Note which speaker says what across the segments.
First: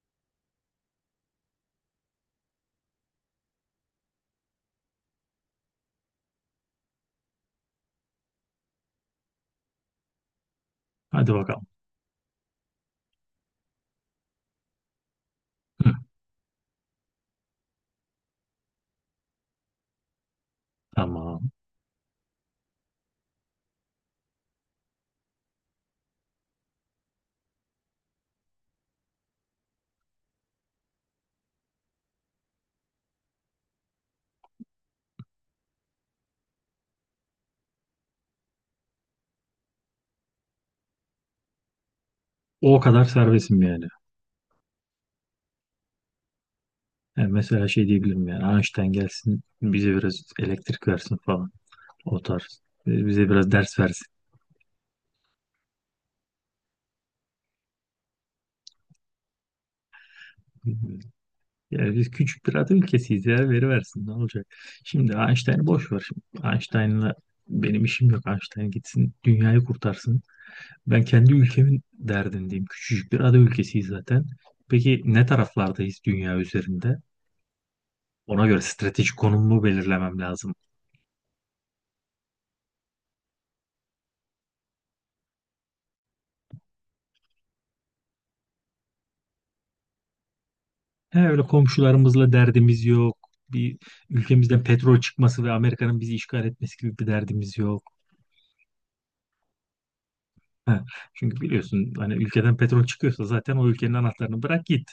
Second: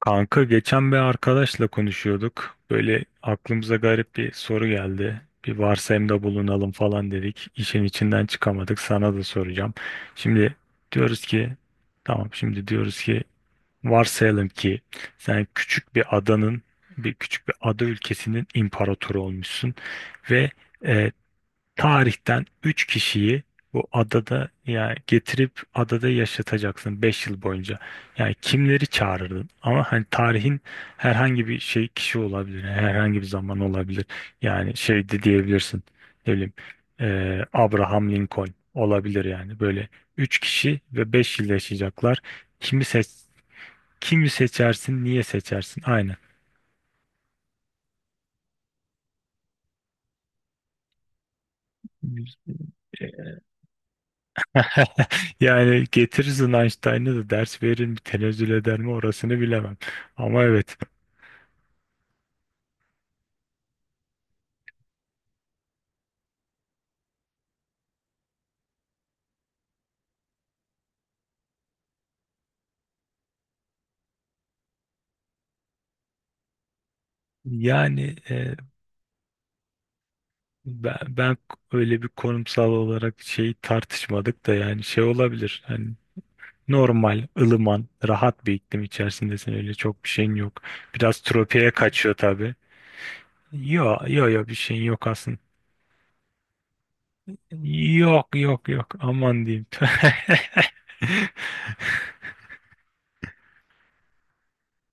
Speaker 1: Kanka geçen bir arkadaşla konuşuyorduk. Böyle aklımıza garip bir soru geldi. Bir varsayımda bulunalım falan dedik. İşin içinden çıkamadık. Sana da soracağım. Şimdi diyoruz
Speaker 2: Hadi
Speaker 1: ki
Speaker 2: bakalım.
Speaker 1: Tamam, şimdi diyoruz ki, varsayalım ki sen
Speaker 2: Hı,
Speaker 1: küçük bir adanın bir küçük bir ada ülkesinin imparatoru olmuşsun ve e,
Speaker 2: tamam.
Speaker 1: tarihten 3 kişiyi bu adada yani getirip adada yaşatacaksın 5 yıl boyunca. Yani kimleri çağırırdın? Ama hani tarihin herhangi bir kişi olabilir. Herhangi bir zaman olabilir. Yani şey de diyebilirsin. Ne bileyim, Abraham Lincoln olabilir yani. Böyle 3 kişi ve 5 yıl yaşayacaklar.
Speaker 2: O
Speaker 1: Kimi
Speaker 2: kadar
Speaker 1: seç
Speaker 2: serbestim yani.
Speaker 1: Kimi seçersin, niye seçersin?
Speaker 2: Yani mesela şey diyebilirim yani Einstein gelsin bize biraz elektrik versin falan. O
Speaker 1: Aynen.
Speaker 2: tarz. Bize biraz ders versin.
Speaker 1: Yani getirirsin, Einstein'ı da ders verir mi, tenezzül eder mi, orasını bilemem. Ama evet.
Speaker 2: Yani biz küçük bir ada ülkesiyiz ya veri versin ne olacak. Şimdi Einstein'ı boş ver. Şimdi Einstein'la benim işim yok. Einstein gitsin dünyayı kurtarsın. Ben kendi ülkemin derdindeyim. Küçücük bir ada ülkesiyiz zaten. Peki ne taraflardayız dünya üzerinde?
Speaker 1: Yani
Speaker 2: Ona göre stratejik konumumu belirlemem lazım.
Speaker 1: ben öyle bir konumsal olarak tartışmadık da, yani şey olabilir. Hani normal, ılıman, rahat bir iklim içerisindesin. Öyle çok bir şeyin yok.
Speaker 2: He,
Speaker 1: Biraz
Speaker 2: öyle
Speaker 1: tropiye kaçıyor
Speaker 2: komşularımızla
Speaker 1: tabii.
Speaker 2: derdimiz yok. Bir
Speaker 1: Yo yo yo, bir
Speaker 2: ülkemizden
Speaker 1: şeyin
Speaker 2: petrol
Speaker 1: yok aslında.
Speaker 2: çıkması ve Amerika'nın bizi işgal etmesi gibi bir derdimiz yok.
Speaker 1: Yok yok yok, aman diyeyim.
Speaker 2: He, çünkü biliyorsun hani ülkeden petrol çıkıyorsa zaten o ülkenin anahtarını bırak git.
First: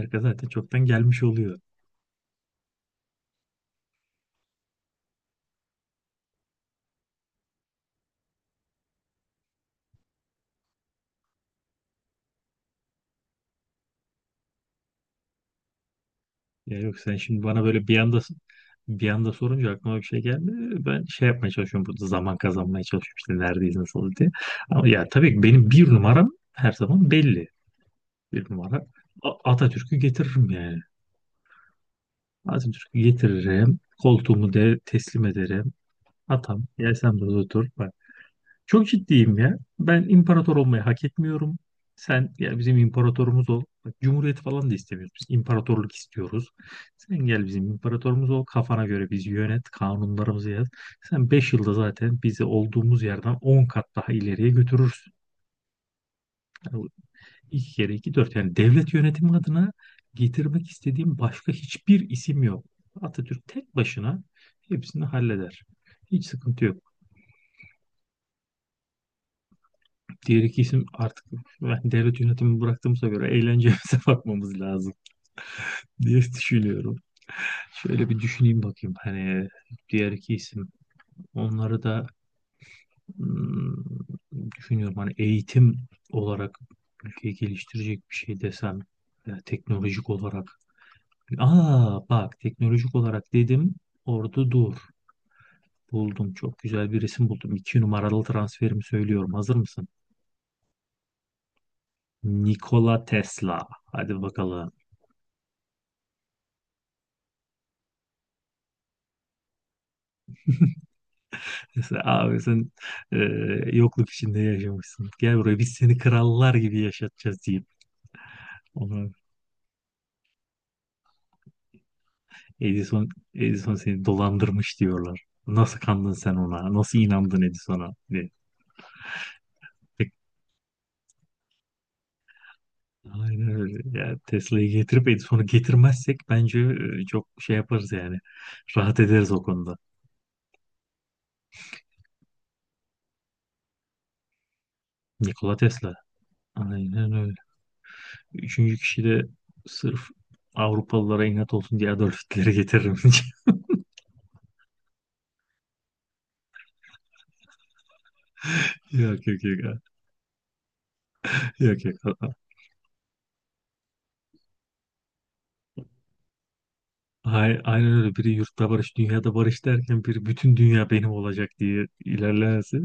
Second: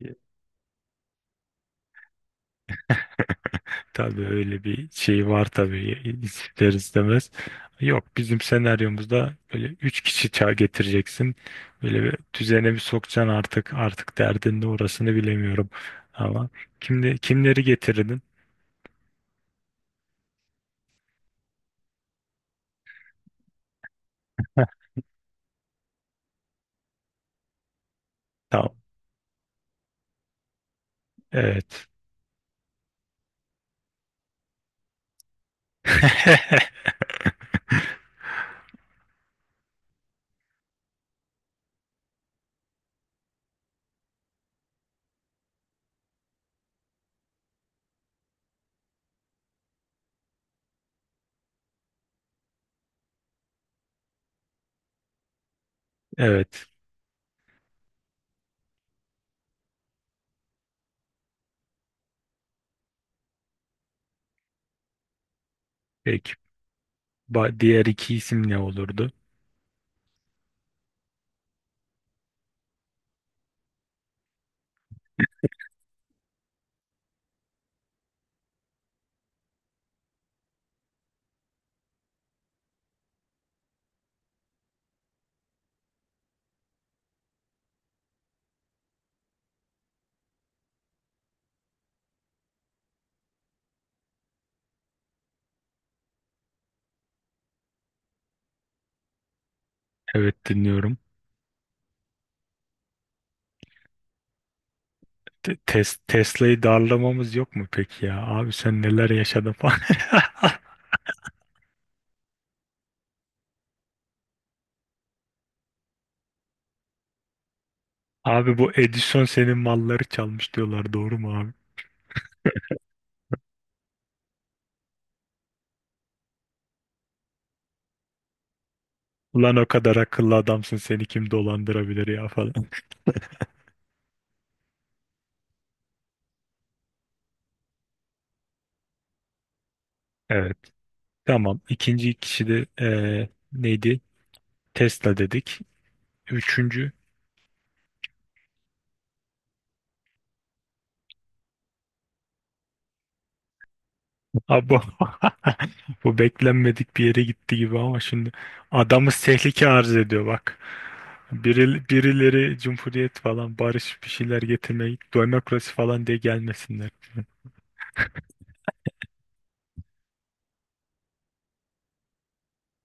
Speaker 2: zaten çoktan gelmiş oluyor.
Speaker 1: Tabii öyle bir şey var tabii, ister istemez. Yok, bizim senaryomuzda böyle üç kişi getireceksin. Böyle bir düzene bir sokacaksın, artık derdin de orasını bilemiyorum. Ama
Speaker 2: Ya yok sen şimdi
Speaker 1: kimleri
Speaker 2: bana böyle bir anda
Speaker 1: getirirdin?
Speaker 2: bir anda sorunca aklıma bir şey geldi. Ben şey yapmaya çalışıyorum burada, zaman kazanmaya çalışıyorum, işte neredeyiz nasıl diye. Ama ya tabii ki benim bir numaram her zaman belli. Bir
Speaker 1: Tamam.
Speaker 2: numara Atatürk'ü getiririm yani.
Speaker 1: Evet.
Speaker 2: Atatürk'ü getiririm. Koltuğumu de teslim ederim. Atam gel sen burada otur. Bak, çok ciddiyim ya. Ben imparator olmayı hak etmiyorum. Sen gel bizim imparatorumuz ol. Bak, cumhuriyet falan da istemiyoruz. Biz imparatorluk istiyoruz. Sen gel bizim imparatorumuz ol. Kafana göre bizi yönet. Kanunlarımızı yaz. Sen 5 yılda zaten bizi olduğumuz yerden 10 kat daha ileriye götürürsün.
Speaker 1: Evet.
Speaker 2: Yani İki kere iki dört. Yani devlet yönetimi adına getirmek istediğim başka hiçbir isim yok. Atatürk tek başına hepsini halleder. Hiç
Speaker 1: Peki.
Speaker 2: sıkıntı yok.
Speaker 1: Diğer iki isim ne olurdu?
Speaker 2: Diğer iki isim artık, ben devlet yönetimi bıraktığımıza göre, eğlencemize bakmamız lazım diye düşünüyorum. Şöyle bir düşüneyim bakayım. Hani diğer iki isim, onları da hmm, düşünüyorum. Hani eğitim olarak ülkeyi geliştirecek bir şey desem, teknolojik olarak... Aa bak, teknolojik olarak dedim, orada dur. Buldum, çok güzel bir resim buldum. İki numaralı transferimi söylüyorum. Hazır mısın?
Speaker 1: Evet, dinliyorum.
Speaker 2: Nikola Tesla. Hadi bakalım.
Speaker 1: Tesla'yı darlamamız yok mu peki ya? Abi sen neler yaşadın falan.
Speaker 2: Mesela abi sen e, yokluk içinde yaşamışsın. Gel buraya, biz seni krallar gibi yaşatacağız deyip.
Speaker 1: Abi, bu
Speaker 2: Onu...
Speaker 1: Edison senin malları çalmış diyorlar, doğru mu abi?
Speaker 2: Edison, Edison seni dolandırmış diyorlar. Nasıl kandın sen ona? Nasıl inandın Edison'a? Diye.
Speaker 1: Ulan, o kadar akıllı adamsın, seni kim dolandırabilir ya falan.
Speaker 2: Aynen öyle. Ya Tesla'yı getirip Edison'u getirmezsek bence çok şey yaparız yani. Rahat ederiz o konuda.
Speaker 1: Evet. Tamam. İkinci kişi de neydi? Tesla
Speaker 2: Nikola
Speaker 1: dedik.
Speaker 2: Tesla.
Speaker 1: Üçüncü.
Speaker 2: Aynen öyle. Üçüncü kişi de sırf Avrupalılara inat olsun diye Adolf Hitler'i getiririm.
Speaker 1: Abi bu bu beklenmedik bir yere gitti gibi ama şimdi adamız
Speaker 2: Yok yok
Speaker 1: tehlike
Speaker 2: yok.
Speaker 1: arz ediyor, bak.
Speaker 2: Yok
Speaker 1: Biri,
Speaker 2: yok.
Speaker 1: birileri cumhuriyet falan, barış bir şeyler getirmeyi, demokrasi falan diye gelmesinler.
Speaker 2: Aynen öyle. Biri yurtta barış, dünyada barış derken biri bütün dünya benim olacak diye ilerlerse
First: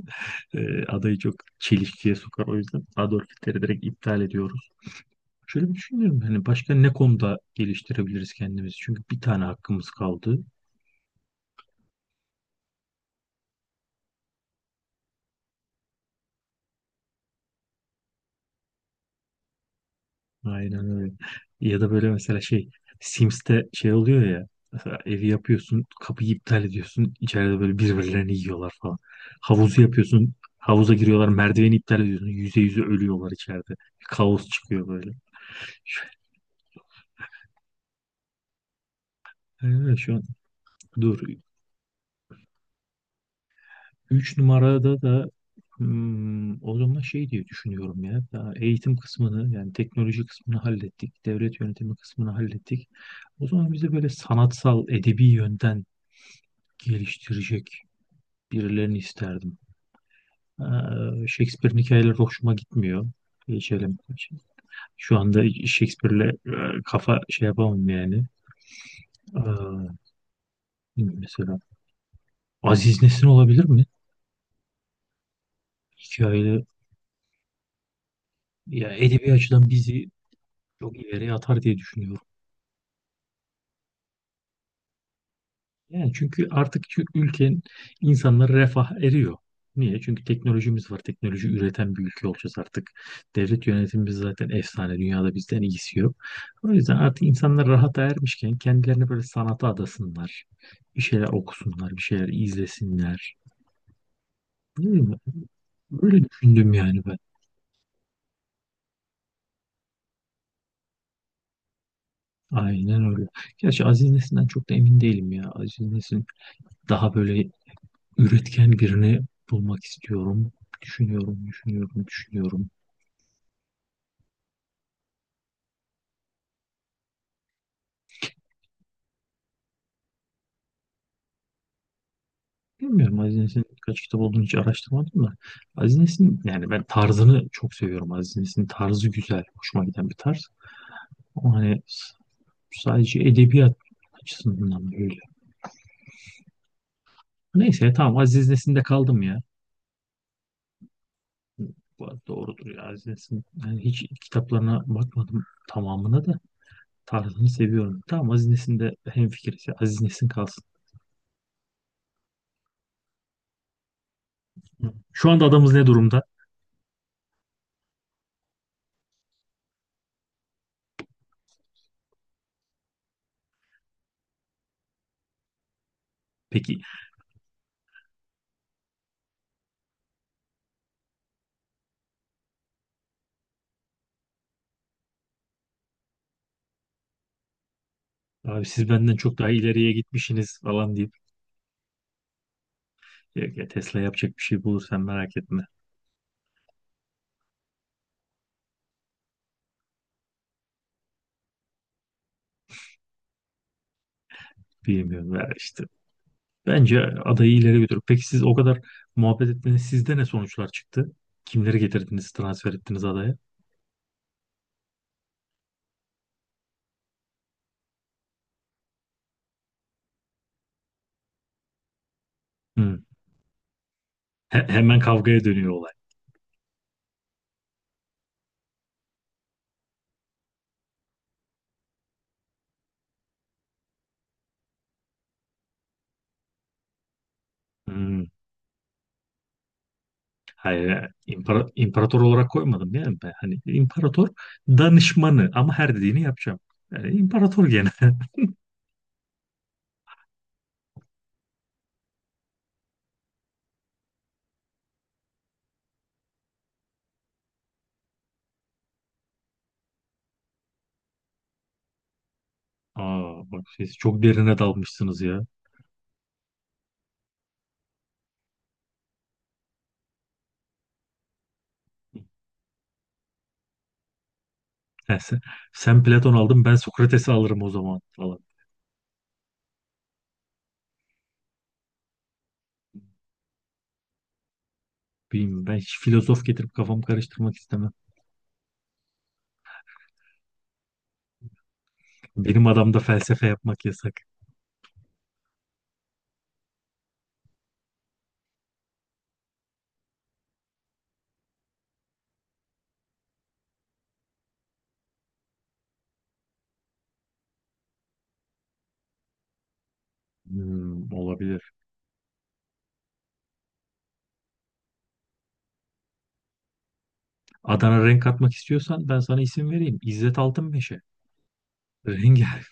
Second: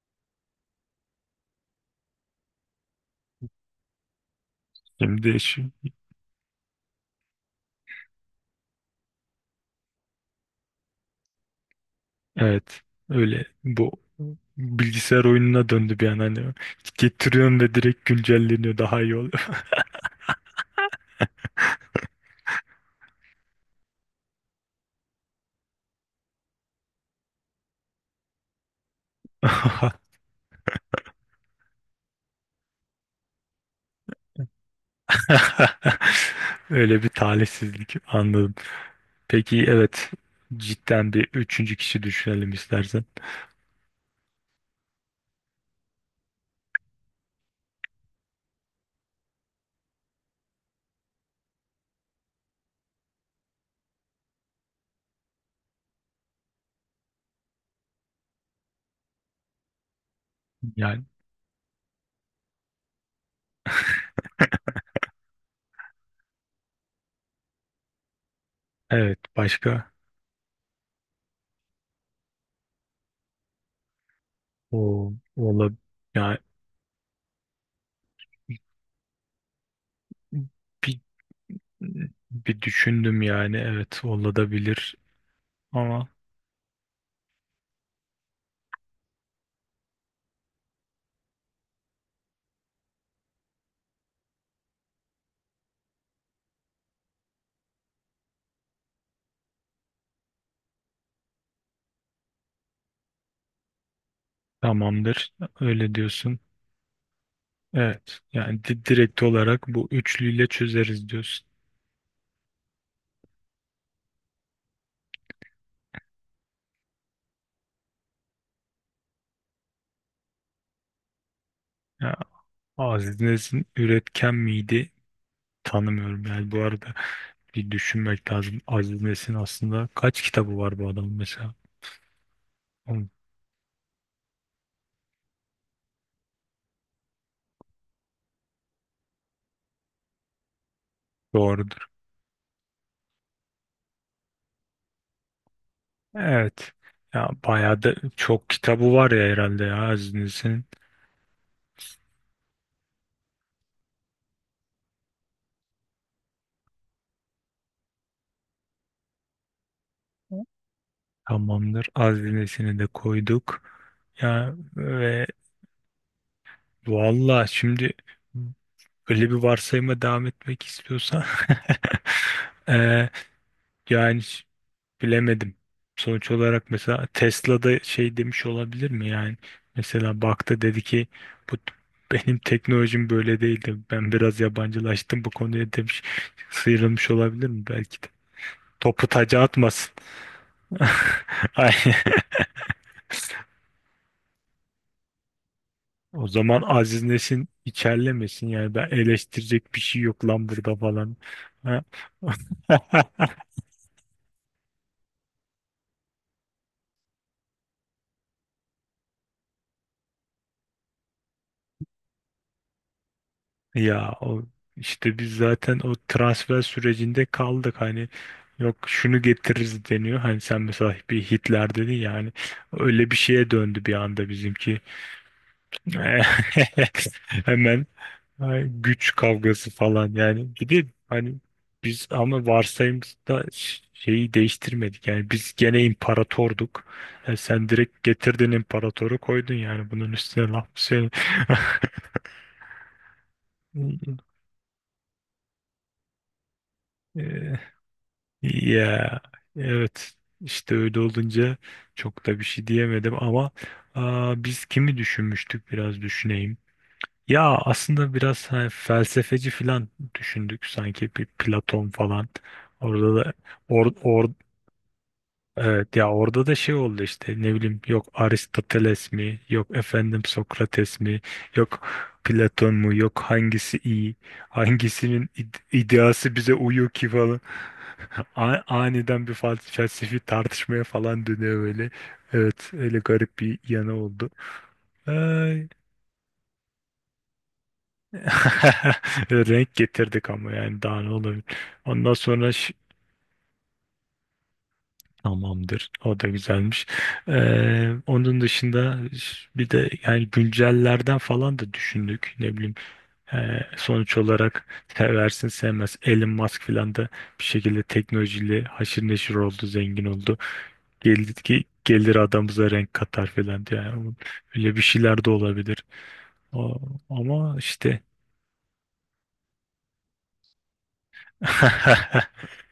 Speaker 2: adayı çok çelişkiye sokar. O yüzden Adolf Hitler'i direkt iptal ediyorum.
Speaker 1: Şimdi şu,
Speaker 2: Şöyle bir düşünüyorum, hani başka ne konuda geliştirebiliriz kendimizi? Çünkü bir tane hakkımız kaldı.
Speaker 1: evet, öyle, bu bilgisayar oyununa döndü bir an hani, getiriyorum ve direkt güncelleniyor, daha iyi oluyor.
Speaker 2: Aynen öyle. Ya da böyle mesela şey, Sims'te şey oluyor ya, mesela evi yapıyorsun, kapıyı iptal ediyorsun, içeride böyle birbirlerini yiyorlar falan. Havuzu yapıyorsun, havuza giriyorlar, merdiveni iptal ediyorsun, yüze yüze ölüyorlar içeride. Bir kaos çıkıyor böyle.
Speaker 1: Öyle bir talihsizlik, anladım. Peki,
Speaker 2: Aynen öyle
Speaker 1: evet,
Speaker 2: şu an.
Speaker 1: cidden
Speaker 2: Dur,
Speaker 1: bir üçüncü kişi düşünelim istersen.
Speaker 2: üç numarada da o zaman şey diye düşünüyorum ya. Daha eğitim kısmını, yani teknoloji kısmını hallettik. Devlet yönetimi kısmını hallettik. O zaman bize böyle sanatsal, edebi yönden geliştirecek birilerini isterdim.
Speaker 1: Yani
Speaker 2: Shakespeare'in hikayeleri hoşuma gitmiyor. Geçelim. Şu anda Shakespeare'le kafa şey yapamam yani.
Speaker 1: evet, başka.
Speaker 2: Ee, mesela Aziz Nesin olabilir mi?
Speaker 1: O ola Yani
Speaker 2: Hikayeleri, ya edebi açıdan bizi çok
Speaker 1: bir,
Speaker 2: ileriye atar diye düşünüyorum.
Speaker 1: bir düşündüm, yani evet olabilir ama.
Speaker 2: Yani çünkü artık şu ülkenin insanları refah eriyor. Niye? Çünkü teknolojimiz var. Teknoloji üreten bir ülke olacağız artık. Devlet yönetimimiz zaten efsane. Dünyada bizden iyisi yok. O yüzden artık insanlar rahata ermişken kendilerini böyle sanata adasınlar. Bir şeyler okusunlar, bir şeyler izlesinler. Ne bileyim,
Speaker 1: Tamamdır, öyle
Speaker 2: böyle
Speaker 1: diyorsun.
Speaker 2: düşündüm yani ben.
Speaker 1: Evet, yani direkt olarak bu üçlüyle çözeriz diyorsun.
Speaker 2: Aynen öyle. Gerçi Aziz Nesin'den çok da emin değilim ya. Aziz Nesin... daha böyle üretken birini bulmak istiyorum. Düşünüyorum, düşünüyorum,
Speaker 1: Ya,
Speaker 2: düşünüyorum.
Speaker 1: Aziz Nesin üretken miydi? Tanımıyorum yani, bu arada. Bir düşünmek lazım. Aziz Nesin aslında kaç kitabı var bu adamın mesela? Hı.
Speaker 2: Bilmiyorum Aziz Nesin'in kaç kitap olduğunu, hiç araştırmadım da. Aziz Nesin, yani ben tarzını çok seviyorum. Aziz Nesin'in tarzı güzel, hoşuma giden bir tarz. Ama
Speaker 1: Doğrudur.
Speaker 2: hani sadece edebiyat açısından da öyle.
Speaker 1: Evet. Ya bayağı
Speaker 2: Neyse,
Speaker 1: da
Speaker 2: tamam,
Speaker 1: çok
Speaker 2: Aziz Nesin'de
Speaker 1: kitabı var
Speaker 2: kaldım
Speaker 1: ya,
Speaker 2: ya.
Speaker 1: herhalde ya, Aziz Nesin'in.
Speaker 2: Bu arada doğrudur ya Aziz Nesin. Yani hiç kitaplarına bakmadım tamamına da, tarzını seviyorum. Tamam, Aziz Nesin'de hemfikiriz ya. Aziz Nesin kalsın.
Speaker 1: Tamamdır. Aziz Nesin'i de koyduk. Ya ve
Speaker 2: Şu anda adamız ne durumda?
Speaker 1: valla şimdi, böyle bir varsayıma devam etmek istiyorsan eee, yani, bilemedim. Sonuç olarak
Speaker 2: Peki,
Speaker 1: mesela Tesla'da şey demiş olabilir mi yani? Mesela baktı, dedi ki, bu t- benim teknolojim böyle değildi. Ben biraz yabancılaştım bu konuya demiş. Sıyrılmış olabilir mi belki de.
Speaker 2: abi siz
Speaker 1: Topu
Speaker 2: benden çok
Speaker 1: taca
Speaker 2: daha
Speaker 1: atmasın.
Speaker 2: ileriye gitmişsiniz falan deyip...
Speaker 1: Ay.
Speaker 2: Yok ya Tesla, yapacak bir şey bulursan merak etme.
Speaker 1: O zaman Aziz Nesin içerlemesin yani, ben eleştirecek bir şey yok lan burada falan. Ha?
Speaker 2: Bilmiyorum ya işte. Bence adayı ileri götür. Peki siz o kadar muhabbet ettiniz. Sizde ne sonuçlar çıktı? Kimleri getirdiniz, transfer ettiniz adaya?
Speaker 1: Ya o işte, biz zaten o transfer sürecinde kaldık hani, yok şunu getiririz deniyor. Hani sen mesela bir Hitler dedin ya hani,
Speaker 2: Hmm.
Speaker 1: öyle bir şeye döndü bir anda bizimki.
Speaker 2: Hemen kavgaya dönüyor olay.
Speaker 1: Hemen, ay, güç kavgası falan yani. Bir de hani biz, ama varsayımda şeyi değiştirmedik. Yani biz gene imparatorduk. Sen direkt
Speaker 2: Hmm.
Speaker 1: getirdin, imparatoru koydun yani, bunun üstüne laf mı
Speaker 2: Hayır,
Speaker 1: söyle-
Speaker 2: imparator olarak koymadım yani ben. Hani imparator danışmanı, ama her dediğini yapacağım. Yani imparator gene.
Speaker 1: Ya evet işte, öyle olunca çok da bir şey diyemedim, ama biz kimi düşünmüştük, biraz düşüneyim. Ya aslında biraz hani felsefeci falan düşündük sanki, bir Platon falan. Orada da
Speaker 2: Aa, bak
Speaker 1: or,
Speaker 2: siz çok
Speaker 1: or-
Speaker 2: derine dalmışsınız ya.
Speaker 1: evet, ya orada da şey oldu işte, ne bileyim, yok Aristoteles mi, yok efendim Sokrates mi, yok Platon mu, yok hangisi iyi,
Speaker 2: Yani
Speaker 1: hangisinin
Speaker 2: sen, sen Platon
Speaker 1: ideası bize
Speaker 2: aldın, ben
Speaker 1: uyuyor ki
Speaker 2: Sokrates'i
Speaker 1: falan.
Speaker 2: alırım o zaman falan.
Speaker 1: Aniden bir felsefi tartışmaya falan dönüyor böyle. Evet, öyle garip bir yanı oldu.
Speaker 2: Bilmiyorum,
Speaker 1: Ay.
Speaker 2: ben hiç filozof getirip kafamı karıştırmak istemem.
Speaker 1: Renk getirdik ama, yani daha ne olabilir. Ondan sonra
Speaker 2: Benim
Speaker 1: şey.
Speaker 2: adamda felsefe yapmak yasak.
Speaker 1: Tamamdır. O da güzelmiş. Onun dışında bir de yani güncellerden falan da düşündük. Ne bileyim, sonuç olarak seversin sevmez. Elon Musk falan da bir şekilde teknolojiyle haşır neşir oldu, zengin oldu. Gelir,
Speaker 2: Olabilir.
Speaker 1: ki gelir adamıza renk katar falan diye. Yani öyle bir şeyler de olabilir. O- Ama işte
Speaker 2: Adana renk atmak istiyorsan ben sana isim vereyim. İzzet Altınmeşe. Rengar.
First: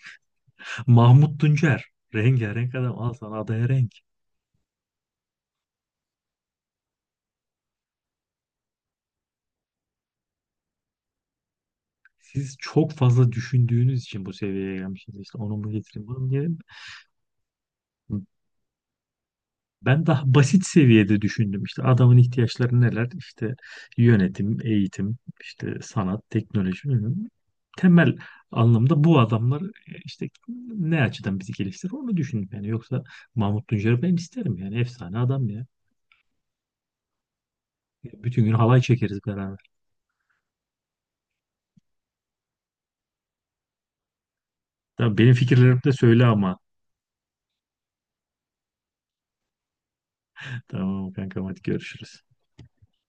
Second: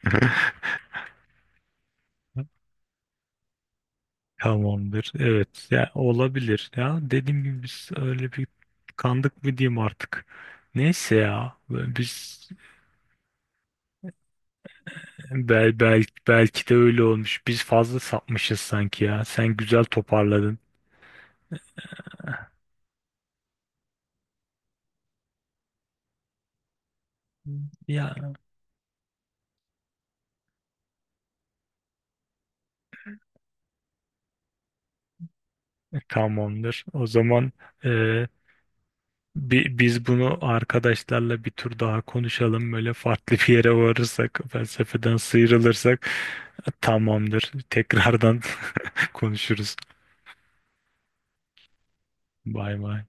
Speaker 2: Mahmut Tuncer. Rengarenk adam. Al sana adaya renk.
Speaker 1: Tamamdır. Evet. Ya olabilir. Ya dediğim gibi biz öyle bir, kandık mı diyeyim artık. Neyse ya. Biz
Speaker 2: Siz çok fazla düşündüğünüz için bu seviyeye gelmişsiniz. İşte onu mu getireyim, bunu mu getireyim.
Speaker 1: belki de öyle olmuş. Biz fazla sapmışız sanki ya. Sen güzel
Speaker 2: Ben daha
Speaker 1: toparladın.
Speaker 2: basit seviyede düşündüm, işte adamın ihtiyaçları neler, işte yönetim, eğitim, işte sanat, teknoloji bilmem.
Speaker 1: Ya
Speaker 2: Temel anlamda bu adamlar işte ne açıdan bizi geliştirir onu düşündüm yani, yoksa Mahmut Tuncer'i ben isterim yani, efsane adam ya.
Speaker 1: tamamdır. O zaman e,
Speaker 2: Bütün gün halay çekeriz beraber.
Speaker 1: biz bunu arkadaşlarla bir tur daha konuşalım. Böyle farklı bir yere varırsak, felsefeden
Speaker 2: Tamam, benim fikirlerimi de
Speaker 1: sıyrılırsak,
Speaker 2: söyle ama.
Speaker 1: tamamdır. Tekrardan konuşuruz.
Speaker 2: Tamam kankam, hadi görüşürüz.
Speaker 1: Bay bay.